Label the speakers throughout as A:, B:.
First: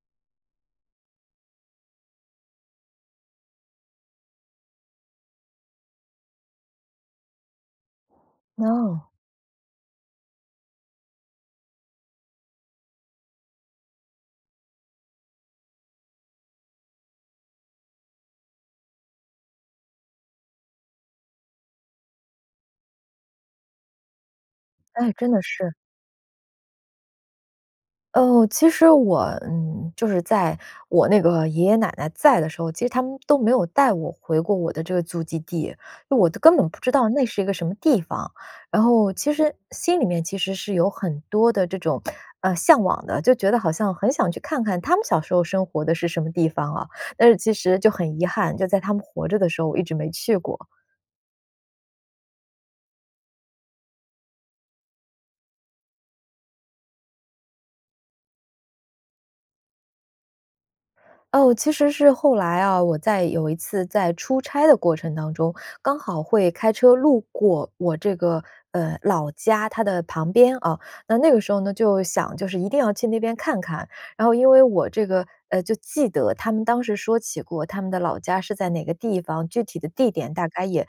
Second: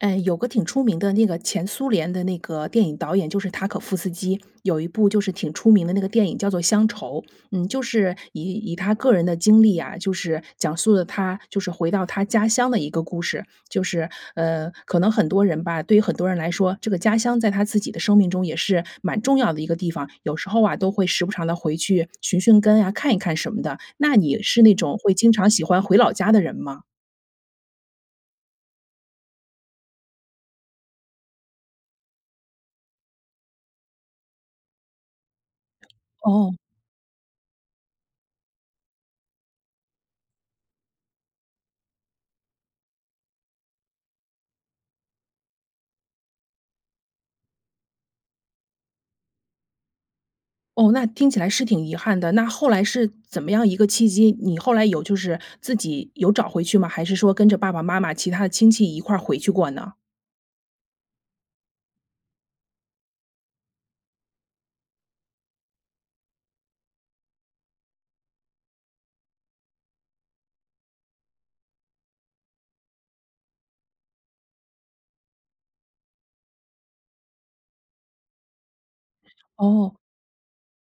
A: 呃，有个挺出名的那个前苏联的那个电影导演就是塔可夫斯基，有一部就是挺出名的那个电影叫做乡愁，嗯，就是以以他
B: 哦。
A: 个人的经历啊，就是讲述了他就是回到他家乡的一个故事。就是，呃，可能很多人吧，对于很多人来说，这个家乡在他自己的生命中也是蛮重要的一个地方，有时候啊，都会时不常地回去寻寻根啊，看一看什么的，那你是那种
B: 哎，
A: 会经
B: 真的
A: 常喜
B: 是。
A: 欢回老家的人吗？
B: 哦，其实我，嗯，就是在我那个爷爷奶奶在的时候，其实他们都没有带我回过我的这个祖籍地，因为我都
A: 哦。
B: 根本不知道那是一个什么地方，然后其实心里面其实是有很多的这种，呃，向往的，就觉得好像很想去看看他们小时候生活的是什么地方啊，但是其实就很遗憾，就在他们活着的时候，我一直没去过。
A: 哦，那听起来是挺遗憾的。那后来是怎么样一个契机，你后来有就是，自己有找回去吗？还是说跟着爸爸妈妈其他的亲戚一块回去过呢？
B: 哦，其实是后来啊，我在有一次在出差的过程当中，刚好会开车路过我这个，呃，老家它的旁边啊，那那个时候呢，就想就是一定要去那边看看。然后因为我这个，呃，就记得他们当时说起过他们的老家是在哪个地方，具体的
A: 哦。
B: 地点大概也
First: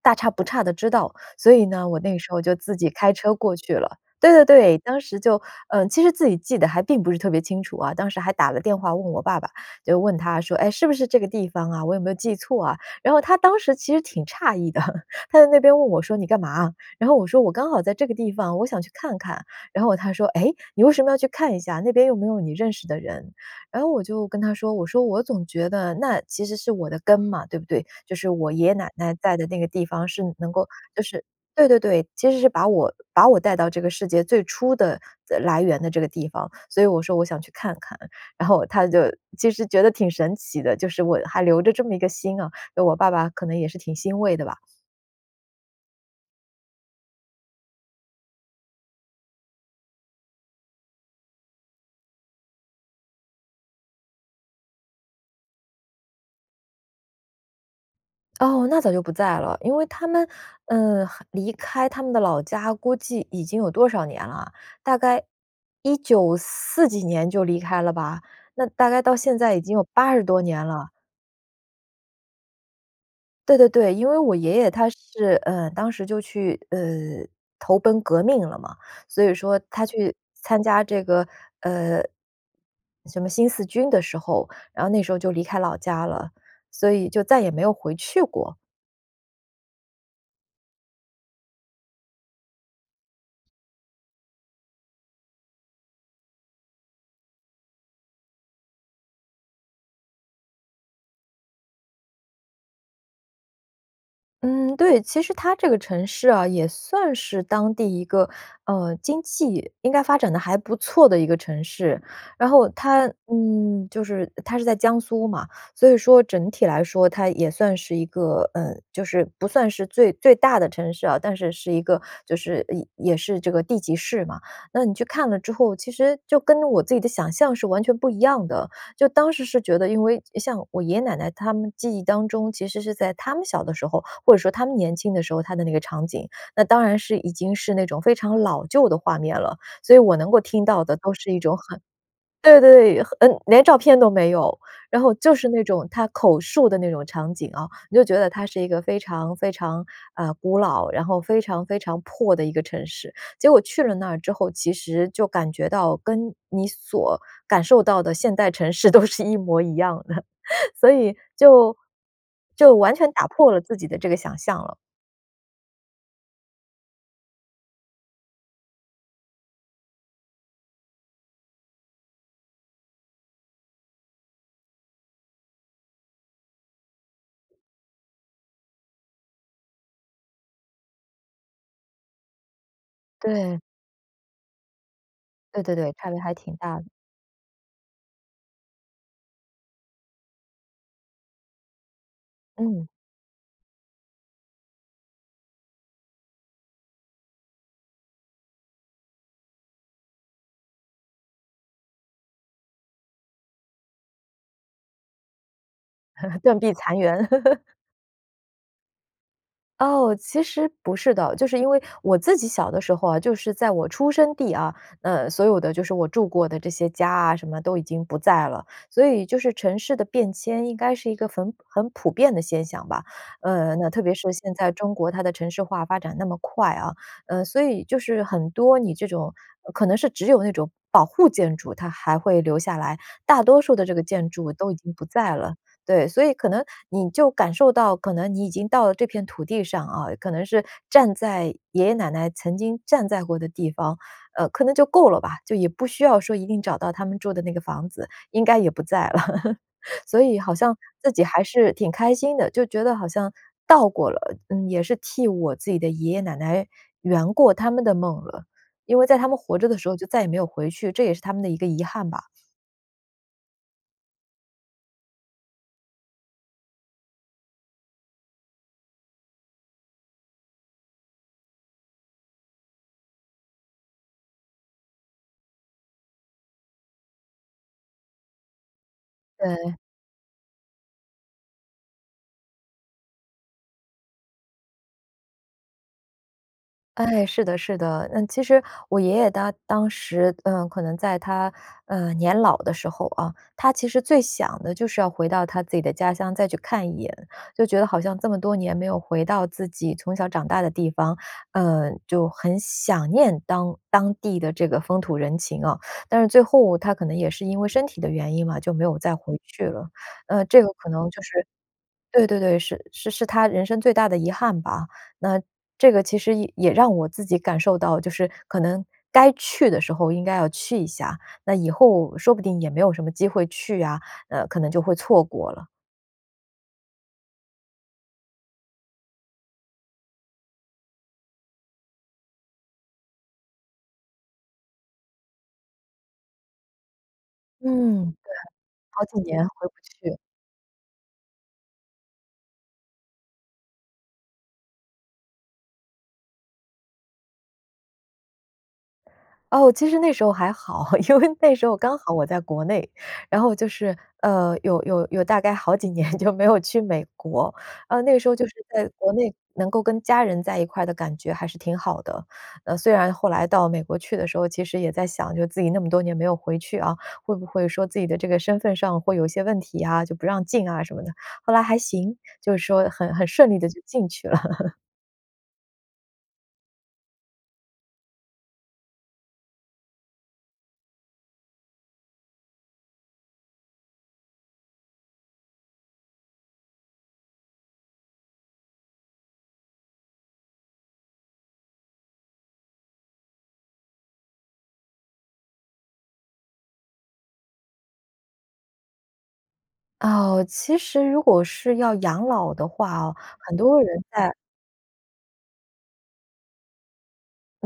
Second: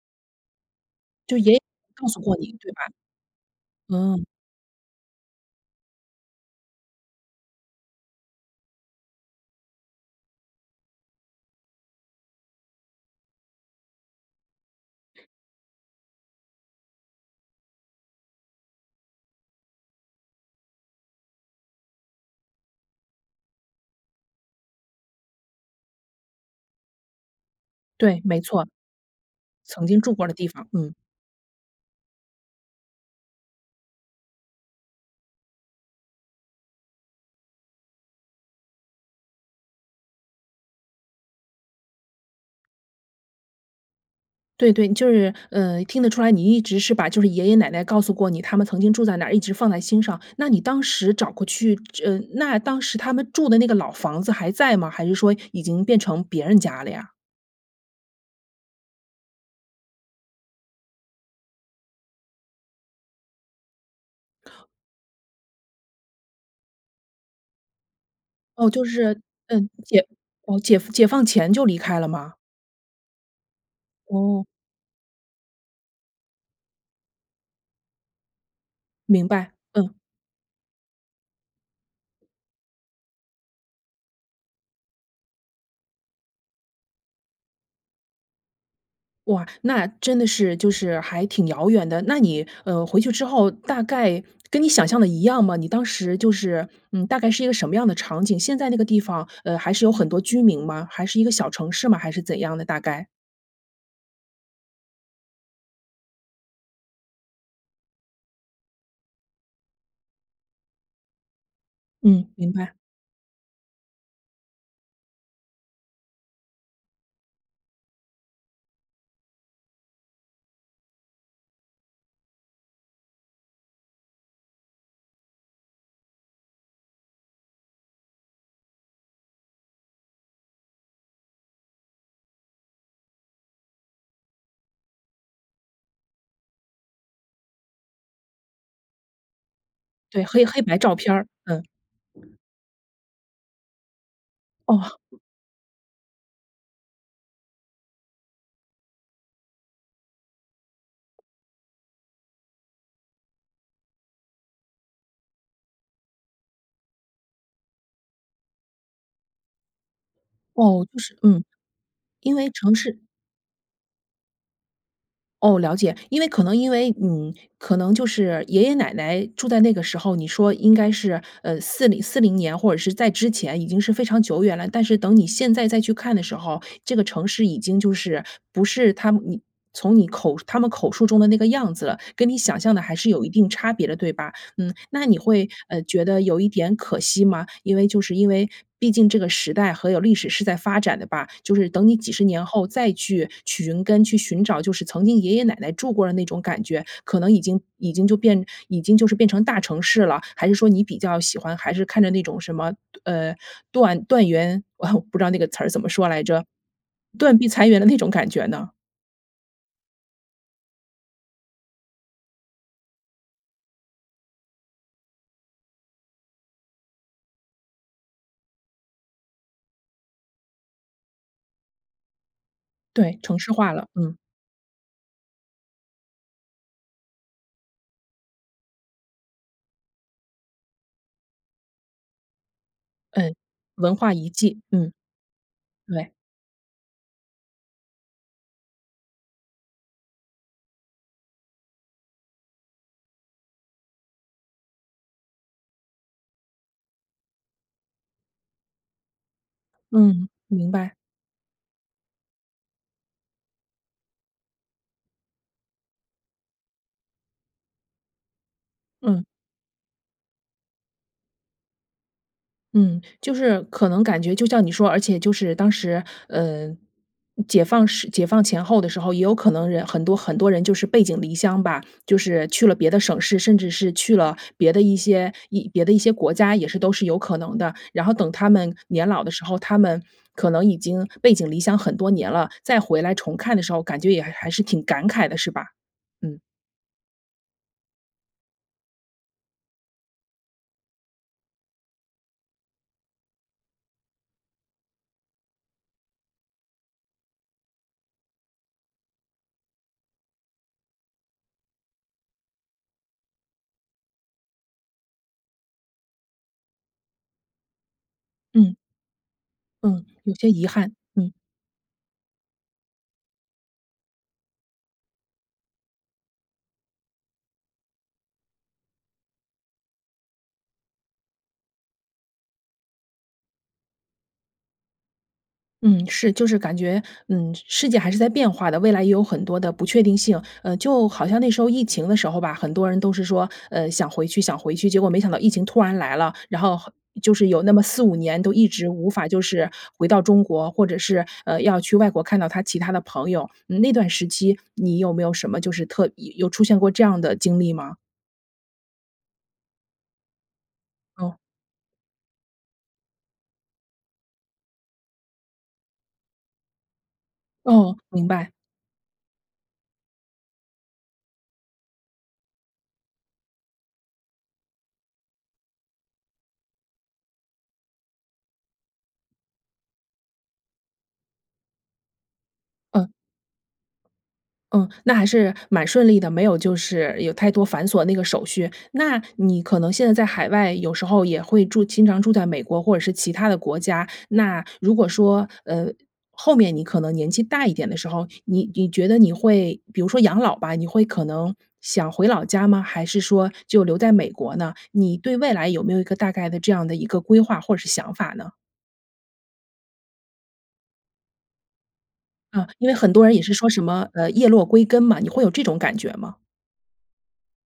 B: 大差不差地知道。
A: 就
B: 所
A: 爷爷
B: 以呢，我
A: 告
B: 那
A: 诉
B: 时
A: 过
B: 候
A: 你，
B: 就
A: 对
B: 自
A: 吧？
B: 己开车过去了。
A: 嗯。
B: 对对对，当时就，呃，其实自己记得还并不是特别清楚啊，当时还打了电话问我爸爸，就问他说：“哎，是不是这个地方啊，我有没有记错啊？“然后他当时其实挺诧异的。他在那边问我说：“你干嘛啊？”然后我说：“我刚好在这个地方，我想去看看。“然后哦他说：”诶？你为什么要去看一下，那边又没有你认识的人。“然后我就跟他说，我说：“我总觉得那其实是我的根嘛，对不对？就
A: 对，
B: 是
A: 没
B: 我
A: 错。
B: 爷爷奶奶待的那个地
A: 曾经
B: 方
A: 住
B: 是
A: 过的地
B: 能够，
A: 方，嗯。
B: 就是“对对对。其实是把我把我带到这个世界最初的的来源的这个地方，所以我说：“我想去看看。”然后他就其实觉得挺神奇的，就是我还留着这么一个心啊，就我爸爸可能也是挺欣慰的吧。
A: 对，对。就是，呃，听得出来，你一直是把就是爷爷奶奶告诉过你，他们曾经住在哪一直放在心上。那你当时找过去这呃，那当时他们住的那个老房子还在吗？还是说已经变成别人家了呀？
B: 哦，那早就不在了。因为他们，呃，很离开他们的老家估计已经有多少年啦？大概194几年就离开了吧，那
A: 哦，就
B: 大概到
A: 是，
B: 现在已
A: 嗯，
B: 经有
A: 解
B: 80多
A: 哦，
B: 年
A: 解
B: 了。
A: 放解放前就离开了吗？
B: 对对对，因为我
A: 哦。
B: 爷爷他是，呃，当时就去，呃，投奔革命了嘛。所
A: 明
B: 以
A: 白，
B: 说他
A: 嗯。
B: 去参加这个，呃，什么新四军的时候，然后那时候就离开老家了，所以就再也没有回去过。
A: 哇，那真的是就是还挺遥远的。那你，呃，回去之后大概跟你想象的一样吗？你当时就是，嗯，大概是一个什么样的场景，现在那个地方，呃，还是有很多居民吗？还是一个小城市吗？还是怎样的大概。
B: 嗯，对。其实它这个城市啊，也算是当地一个，呃，经济应该发展得还不错的一个城市。
A: 嗯，
B: 然
A: 明
B: 后
A: 白。
B: 它，嗯，就是它是在江苏嘛，所以说整体来说，它也算是一个，嗯，就是不算是最最大的城市啊，但是是一个就是也也是这个地级市嘛，那你去看了之后，其实就跟我着自己的想象是完全不一样的。就当时是觉得，因为像我爷爷奶奶他们记忆当中，其实是在他们小的时候，或者说他们年轻的时候，它的那个场景，那当然是已经是那种非常老旧的画面了。所以我
A: 对，
B: 能够
A: 黑黑
B: 听
A: 白
B: 到
A: 照
B: 的都
A: 片儿，
B: 是一种
A: 嗯。
B: 很对对，很嗯连照片都没有。然后
A: 哦。
B: 就是那种他口述的那种场景啊，你就觉得它是一个非常，非常，啊，古老，然后非常，非常破的一个城市。结果去了那儿之后，其实就感觉到跟你所感受到的现代城市都是一模一样的。
A: 哦，
B: 所
A: 就
B: 以
A: 是嗯，
B: 就
A: 因为城
B: 就完
A: 市
B: 全打破了自己的这个想象了。
A: 哦，了解。因为可能因为嗯，可能就是爷爷奶奶住在那个时候，你说应该是，呃，4040年或者是在之前已经是非常久远了，但是等你现在再去看的时候，这个城市已经就是不是他们你从你口述他们口述中的那个样子了。跟你想象的还是有一定
B: 对。
A: 差别的对吧？嗯，那你会，
B: 对，对，
A: 呃，
B: 对，
A: 觉
B: 差别
A: 得
B: 还
A: 有一
B: 挺
A: 点
B: 大的。
A: 可惜吗？因为就是因为毕竟这个时代还有历史是在发展的吧，就是等你几十年后
B: 嗯。
A: 再去去寻根去寻找，就是曾经爷爷奶奶住过的那种感觉，可能已经已经就变已经就是变成大城市了。还是说你比较喜欢还是看着那种什么，呃，断断垣 不知道那个词儿怎么说来 着，
B: 断壁残垣。
A: 断壁 残垣的那种感觉呢？
B: 哦，其实不是的。就是因为我自己小的时候啊，就是在我出生地啊，呃，所有的就是我住过的这些家啊什么都已经不在了。所以就是城市的变迁应该是一个很很普遍的现象吧，
A: 对，城市化
B: 呃，
A: 了，
B: 那特别
A: 嗯。
B: 是现在中国它的城市化发展那么快啊，呃，所以就是很多你这种，呃可能是只有那种保护建筑，它还会留下来，
A: 嗯，
B: 大多数的这
A: 文
B: 个
A: 化遗
B: 建筑
A: 迹。
B: 都已经
A: 嗯，
B: 不在了。对，
A: 对。
B: 所以可能你就感受到可能你已经到了这片土地上啊，可能是站在爷爷奶奶曾经站在过的地方，呃，可能就够了吧。就也不需要说一定找到他们住的那个房子，应该也不在了。所
A: 嗯，
B: 以好
A: 明
B: 像
A: 白。
B: 自己还是挺开心的，就觉得好像到过了，嗯，也是替我自己的爷爷奶奶圆过他们的梦了。因为在
A: 嗯。
B: 他们活着的时候，就再也没有回去，这也是他们的一个遗憾吧。
A: 嗯，就是可能感觉就像你说而且就是当时呃，嗯解放时解放前后的时候，也有可能人很多，很多人就是背井离乡吧，就是去了别的省市，甚至是去了别的一些一别的一些国家也是都是有可能的。然后等他们年老的时候，
B: 对。
A: 他们可能已经背井离乡很多年了，再回来重看的时候，感觉也还还是挺感慨的，是吧？嗯。
B: 哎，是的，是的。呃，其实我爷爷他当时，嗯，可能在他，呃，年老的时候哦，他其实最想的就是要回到他自己的家乡再去看一眼。就觉得好像这么多年没有回到自己从小长大的地方，呃，就很想念当当地的这个风土人情哦。但是最后他可能也是因为身体的原因嘛，就
A: 嗯。
B: 没有再回去了。
A: 嗯，有
B: 呃，
A: 些
B: 这
A: 遗
B: 个可
A: 憾，
B: 能就
A: 嗯。
B: 是对，对，对，是是是他人生最大的遗憾吧。那这个其实也也让我自己感受到，就是可能该去的时候应该要去一下，那以后说不定也没有什么机会去啊，呃，可能就会错过了。
A: 嗯，是，就是感觉，嗯，世界还是在变化的，未来也有很多的不确定性。呃，就好像那时候疫情的时候吧，很多人都是说，呃：“想回去，想回去。”结果没想到疫情突然来了，然后，好就是有那么四
B: 嗯，
A: 五
B: 对，
A: 年都一直
B: 好
A: 无
B: 几
A: 法就
B: 年回
A: 是
B: 不
A: 回
B: 去。
A: 到中国，或者是，呃，要去外国看到他其他的朋友。嗯那段时期你有没有什么就是特意有出现过这样的经历吗？
B: 哦，其实那时候还好，因为
A: 哦。
B: 那时候刚好我在国内，然后就是，呃，有有有大概好几年就没有去美国。
A: 哦，
B: 呃，那个
A: 明
B: 时候就
A: 白。
B: 是在国内能够跟家人在一块的感觉还是挺好的。呃，虽然后来到美国去的时候，其实也在想就是自己那么多年没有回去啊，会不会说自己的这个身份上会有一些问题啊，就不让进啊什么的。后来还行，就是说
A: 嗯。
B: 很很顺利地就进去了。
A: 嗯，那还是蛮顺利的，没有就是有太多繁琐那个手续。那你可能现在在海外有时候也会住经常住在美国或者是其他的国家，那如果说，呃后面你可能年纪大一点的时候，你你觉得你会比如说养老吧。你会可能想回老家吗？还是说就留在美国呢？你对未来有没有一个大概的这样的一个规划或者是想法呢？
B: 哦，其实如果是要养老的
A: 啊，因为
B: 话
A: 很
B: 哦，
A: 多人也是
B: 很
A: 说
B: 多
A: 什
B: 人
A: 么呃
B: 在
A: 叶落归根嘛，你会有这种感觉吗？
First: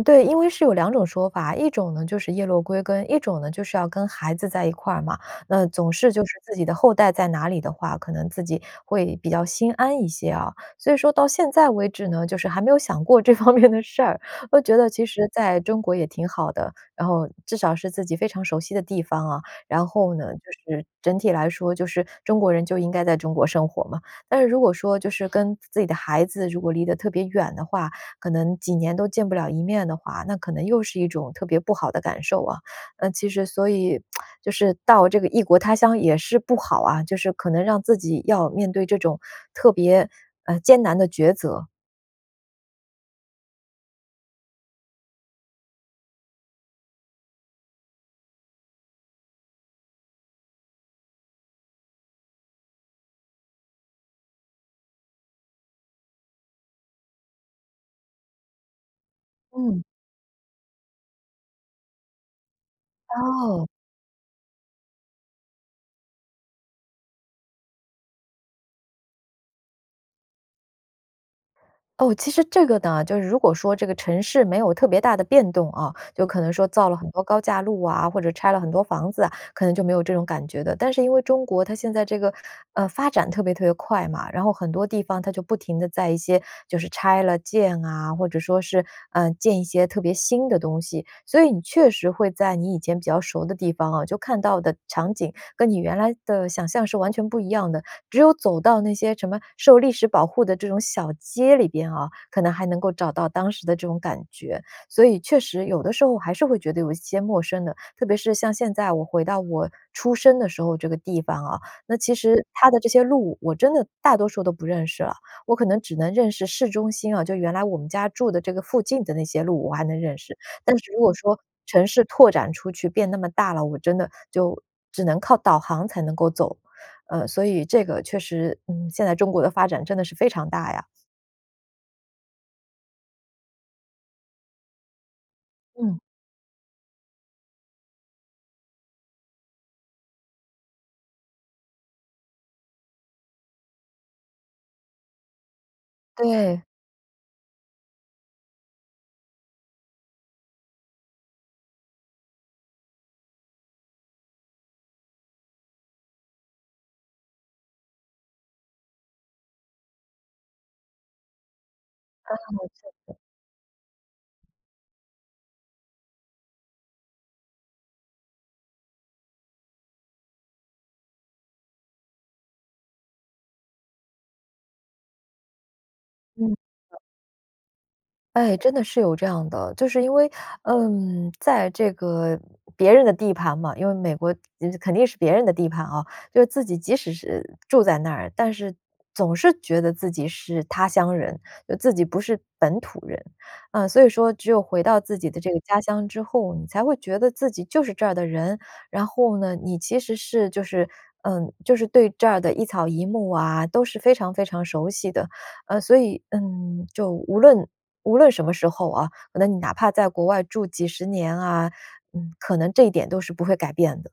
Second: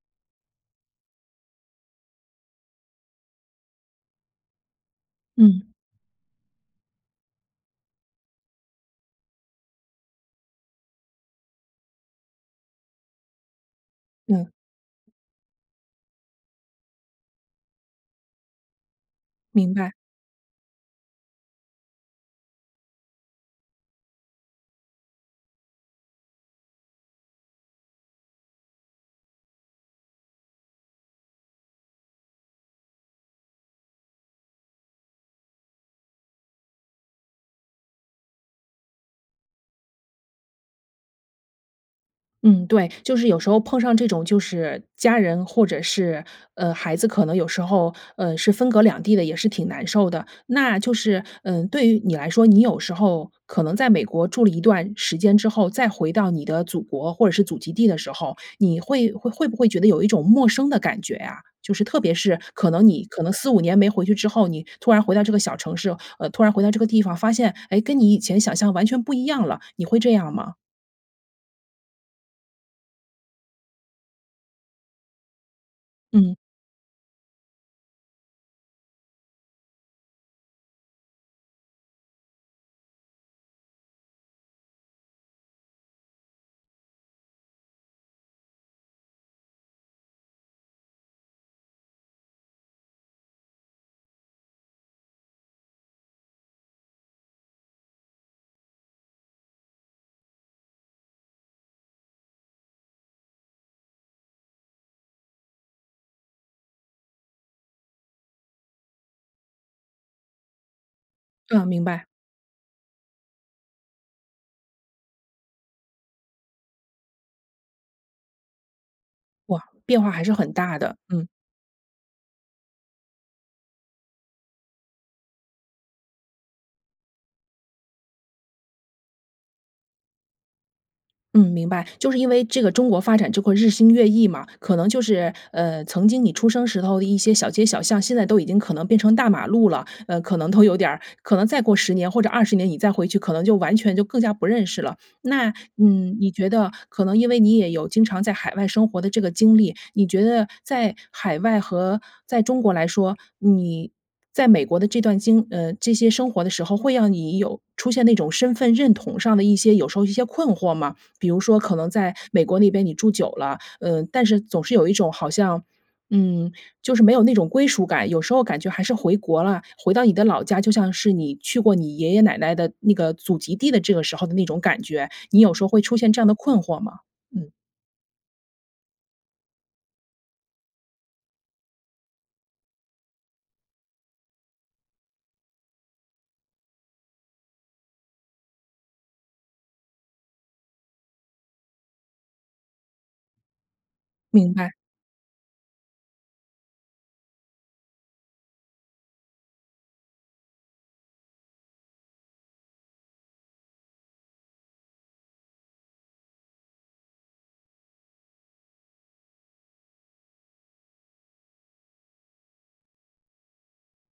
B: 对，因为是有2种说法，一种呢就是叶落归根，一种呢就是要跟孩子在一块儿嘛。那
A: 嗯。
B: 总是就是自己的后代在哪里的话，可能自己会比较心安一些哦。所以说到现在为止呢，就是还没有想过这方面的事儿。
A: 嗯。
B: 我就觉得其实在中国也挺好的，然后至少是自己非常熟悉的地方哦，
A: 明
B: 然
A: 白。
B: 后呢就是整体来说，就是中国人就应该在中国生活嘛。但是如果说就是跟自己的孩子如果离得特别远的话，可能几年都见不了一面的话，那可能又是一种特别不好的感受哦。呃，其实所以 就是到这个异国他乡也是不好啊，就是可能让自己要面对这种特别，呃，艰难的抉择。
A: 嗯，对，就是有时候碰上这种就是家人或者是，呃，孩子可能有时候呃，是分隔两地的，也是挺难受的。那就是，嗯，对于你来说，你有时候可能在美国住了一段时间之后，再回到你的祖国或者是祖籍地的时候，你会会会不会觉
B: 嗯。
A: 得有一种陌生的感觉啊？就是特别是可能你可能4-5
B: 哦。
A: 年没回去之后，你突然回到这个小城市呃，突然回到这个地方，发现，哎，跟你以前想象完全不一样了，你会这样吗？
B: 哦，其实这个呢，就是如果说这个城市没有特别大的变动啊，就
A: 嗯。
B: 可能说造了很多高架路啊，或者拆了很多房子啊，可能就没有这种感觉的。但是因为中国它现在这个呃，发展特别特别快嘛，然后很多地方它就不停地在一些就是拆了建啊，或者说是，呃，建一些特别新的东西。所以你确实会在你以前比较熟的地方啊，就看到的场景跟你原来的想象是完全不一样的，只有走到那些什么受历史保护的这种小街里边啊，可能还能够找到当时的这种感觉。所以确实有的时候还是会觉得有一些陌生的，特别是像现在我回到我出生的时候这个地方啊，
A: 对，明
B: 那
A: 白。
B: 其实，它的这些路，我真的大多数都不认识了，我可能只能认识市中心啊，就原来我们家住的这个附近的那些
A: 哇，
B: 路，我还能
A: 变化
B: 认
A: 还是
B: 识。
A: 很
B: 但
A: 大
B: 是
A: 的，
B: 如果
A: 嗯。
B: 说城市拓展出去变那么大了，我真的就只能靠导航才能够走。呃，所以这个确实，嗯，现在中国的发展真的是非常大呀。
A: 嗯，明白。就是因为这个中国发展就会日新月异嘛，可能就是，呃，
B: 嗯。
A: 曾经你出生时候的一些小街小巷现在都已经可能变成大马路了。呃，可能都有点儿可能再过10年或者20年，你再回去可能就完全就更加不认识了。那，嗯，你觉
B: 对。
A: 得可能因为你也有经常在海外生活的这个经历，你觉得在海外和在中国来说，你，在美国的这段经呃，这些生活的时候，会让你有出现那种身份认同上的一些有时候一些困惑吗？比如说可能在美国
B: 哦，
A: 那边
B: 是
A: 你住
B: 的。
A: 久了，呃，但是总是有一种好像，嗯，就是没有那种归属感，有时候感觉还是回国了，回到你的老家，就像是你去过你爷爷奶奶的那个祖籍地的这个时候的那种感觉。你有时候会出现这样的
B: 嗯。
A: 困惑吗？嗯。
B: 哎，真的是有这样的。就是因为，嗯在这个别人的地盘嘛，因为美国肯定是别人的地盘哦。就是自己即使是住在那儿，但是总是觉得自己是他乡人，就自己不是本土人。啊，所以说只
A: 明
B: 有
A: 白。
B: 回到自己的这个家乡之后，你才会觉得自己就是这儿的人。然后呢，你其实是就是嗯，就是对这儿的一草一木啊，都是非常非常熟悉的。呃，所以，嗯，就无论无论什么时候哦，那你哪怕在国外住几十年啊，嗯，可能这一点都是不会改变的。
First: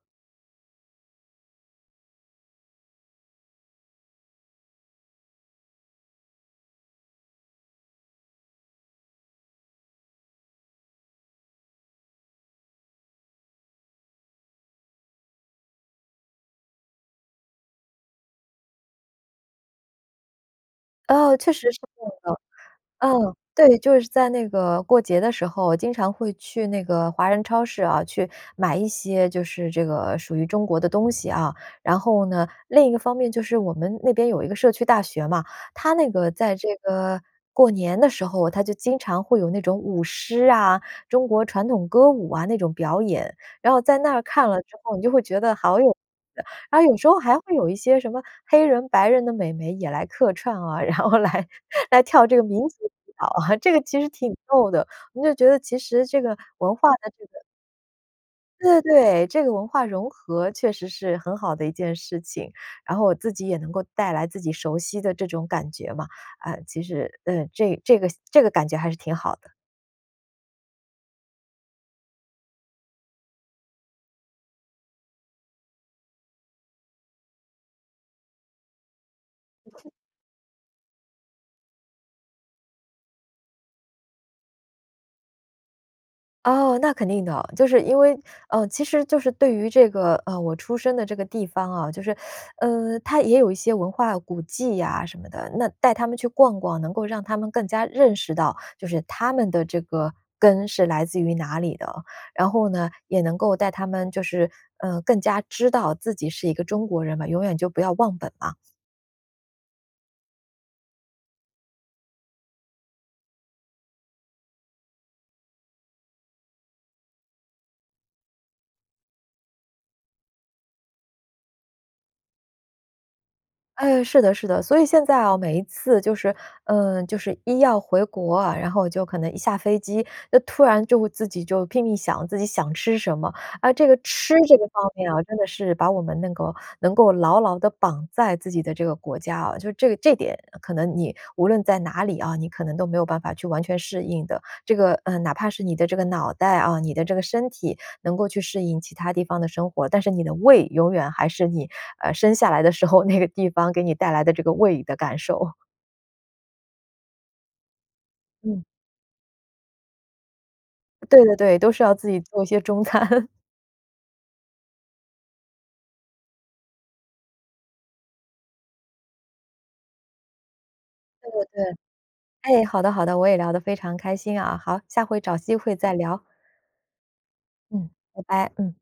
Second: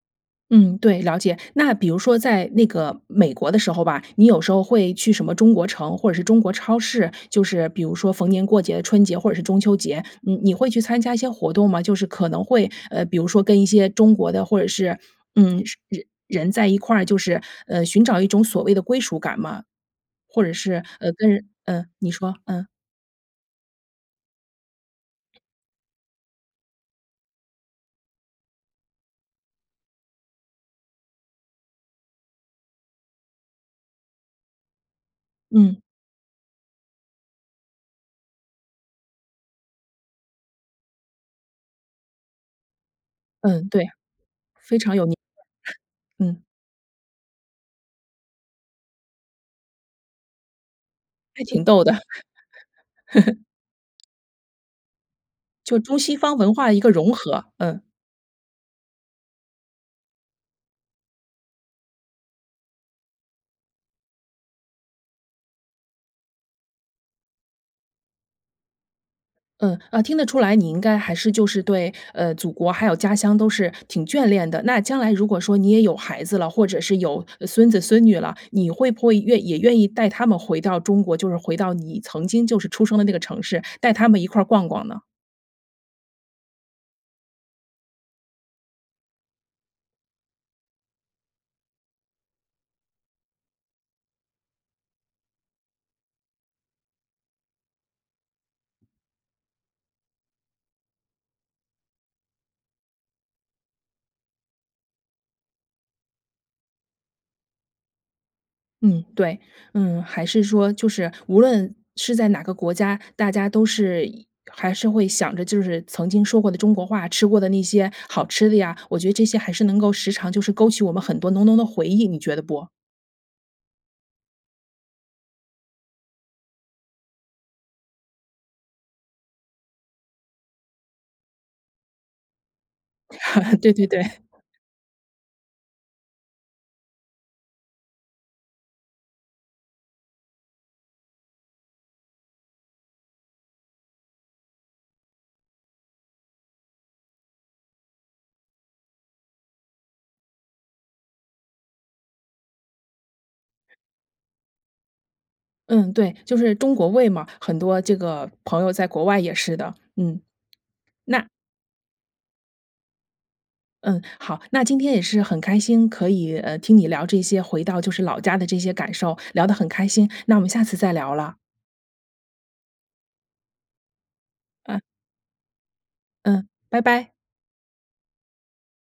A: 嗯，对，了解。那比如说在那个美国的时候吧，你有时候会去什么中国城，或者是中国超市，就是比如说逢年过节、春节或者是中秋节，你你会去参加一些活动吗？就是可能会呃，比如说跟一些中国的，或者是嗯 人在一块儿，就是，呃，寻找一种所谓的归属感吗？或者是呃，
B: 哦，
A: 跟
B: 确实是
A: 呃，
B: 会
A: 你说，
B: 的。
A: 嗯。
B: 嗯，对，就是在那个过节的时候，经常会去那个华人超市啊，去买一些就是这个属于中国的东西哦。然后呢，另一个方面就是我们那边有一个社区大学嘛，
A: 嗯。
B: 它那个在这个过年的时候，它就经常会有那种舞狮啊、中国传统歌舞啊那种表演。
A: 嗯，
B: 然后
A: 对，
B: 在那儿看了之
A: 非常
B: 后，你
A: 有
B: 就
A: 年味
B: 会
A: 儿，
B: 觉得好有，
A: 嗯。
B: 然后有时候还会有一些什么黑人白人的美眉也来客串哦，然后
A: 还
B: 来-
A: 挺逗 的。
B: 来跳这个民族舞蹈，这个其 实挺逗的。你就觉得其
A: 就中
B: 实
A: 西
B: 这个
A: 方文化
B: 文
A: 的一
B: 化
A: 个融
B: 的这个
A: 合，嗯。
B: 对，对，这个文化融合确实是很好的一件事情。然后我自己也能够带来自己熟悉的这种感觉嘛，呃，其实，呃，这这个这个感觉还是挺好的。
A: 嗯，啊听得出来，你应该还是就是对呃祖国，还有家乡都是挺眷恋的。那将来如果说你也有孩子了，或者是有孙子孙女了，你会不会愿也愿意 带他们回到中国，就是回到你曾经就是出生的那个城市，带他们一块儿逛逛呢？
B: 哦，那肯定的，就是因为呃，其实就是对于这个，呃，我出生的这个地方哦，就是 呃，它也有一些文化古迹呀什么的。那带他们去逛逛，能够让他们更加认识到，就是他们的这个根是来自于哪里的。然后呢，也能够带他们就是，呃，更加知道自己是一个中国人嘛，永远就不要忘本嘛。
A: 嗯，对，嗯，还是说就是无论是在哪个国家，大家都是一还是会想着就是曾经说过的中国话，吃过的那些好吃的呀，我觉得这些还是能够时常就是勾起我们很多浓浓的回忆，你觉得不？
B: 哎，是的，是的，所以现在哦，每一次就是，呃，就是一要回国啊，然后就可能一下飞机，就突然就会自己就拼命想自己想吃什么。
A: 对
B: 啊，这
A: 对
B: 个
A: 对。
B: 吃这个方面哦，真的是把我们能够能够牢牢地绑在自己的这个国家哦。就这个这点可能你无论在哪里哦，你可能都没有办法去完全适应的。这个，呃，哪怕是你的这个脑袋啊、你的这个身体能够去适应其它地方的生活，但是你的胃永远还是你，呃，生下来的时候，那个地方给你带来的这个胃里的感受。
A: 嗯，对，就是中国胃嘛，很多这个朋
B: 嗯。
A: 友在国外也是的，嗯，那
B: 对，对，对，都是要自己做一些中餐。
A: 嗯，好，那今天也是很开心可以，呃，听你聊这些回到就是老家的这些感受，聊得很开心，那我们下次再聊
B: 对，
A: 了。
B: 对，哎，好的，好的，我也聊得非常开心啊。
A: 嗯。
B: 好，下回找机会再聊。
A: 嗯，拜拜。
B: 嗯，拜拜，嗯。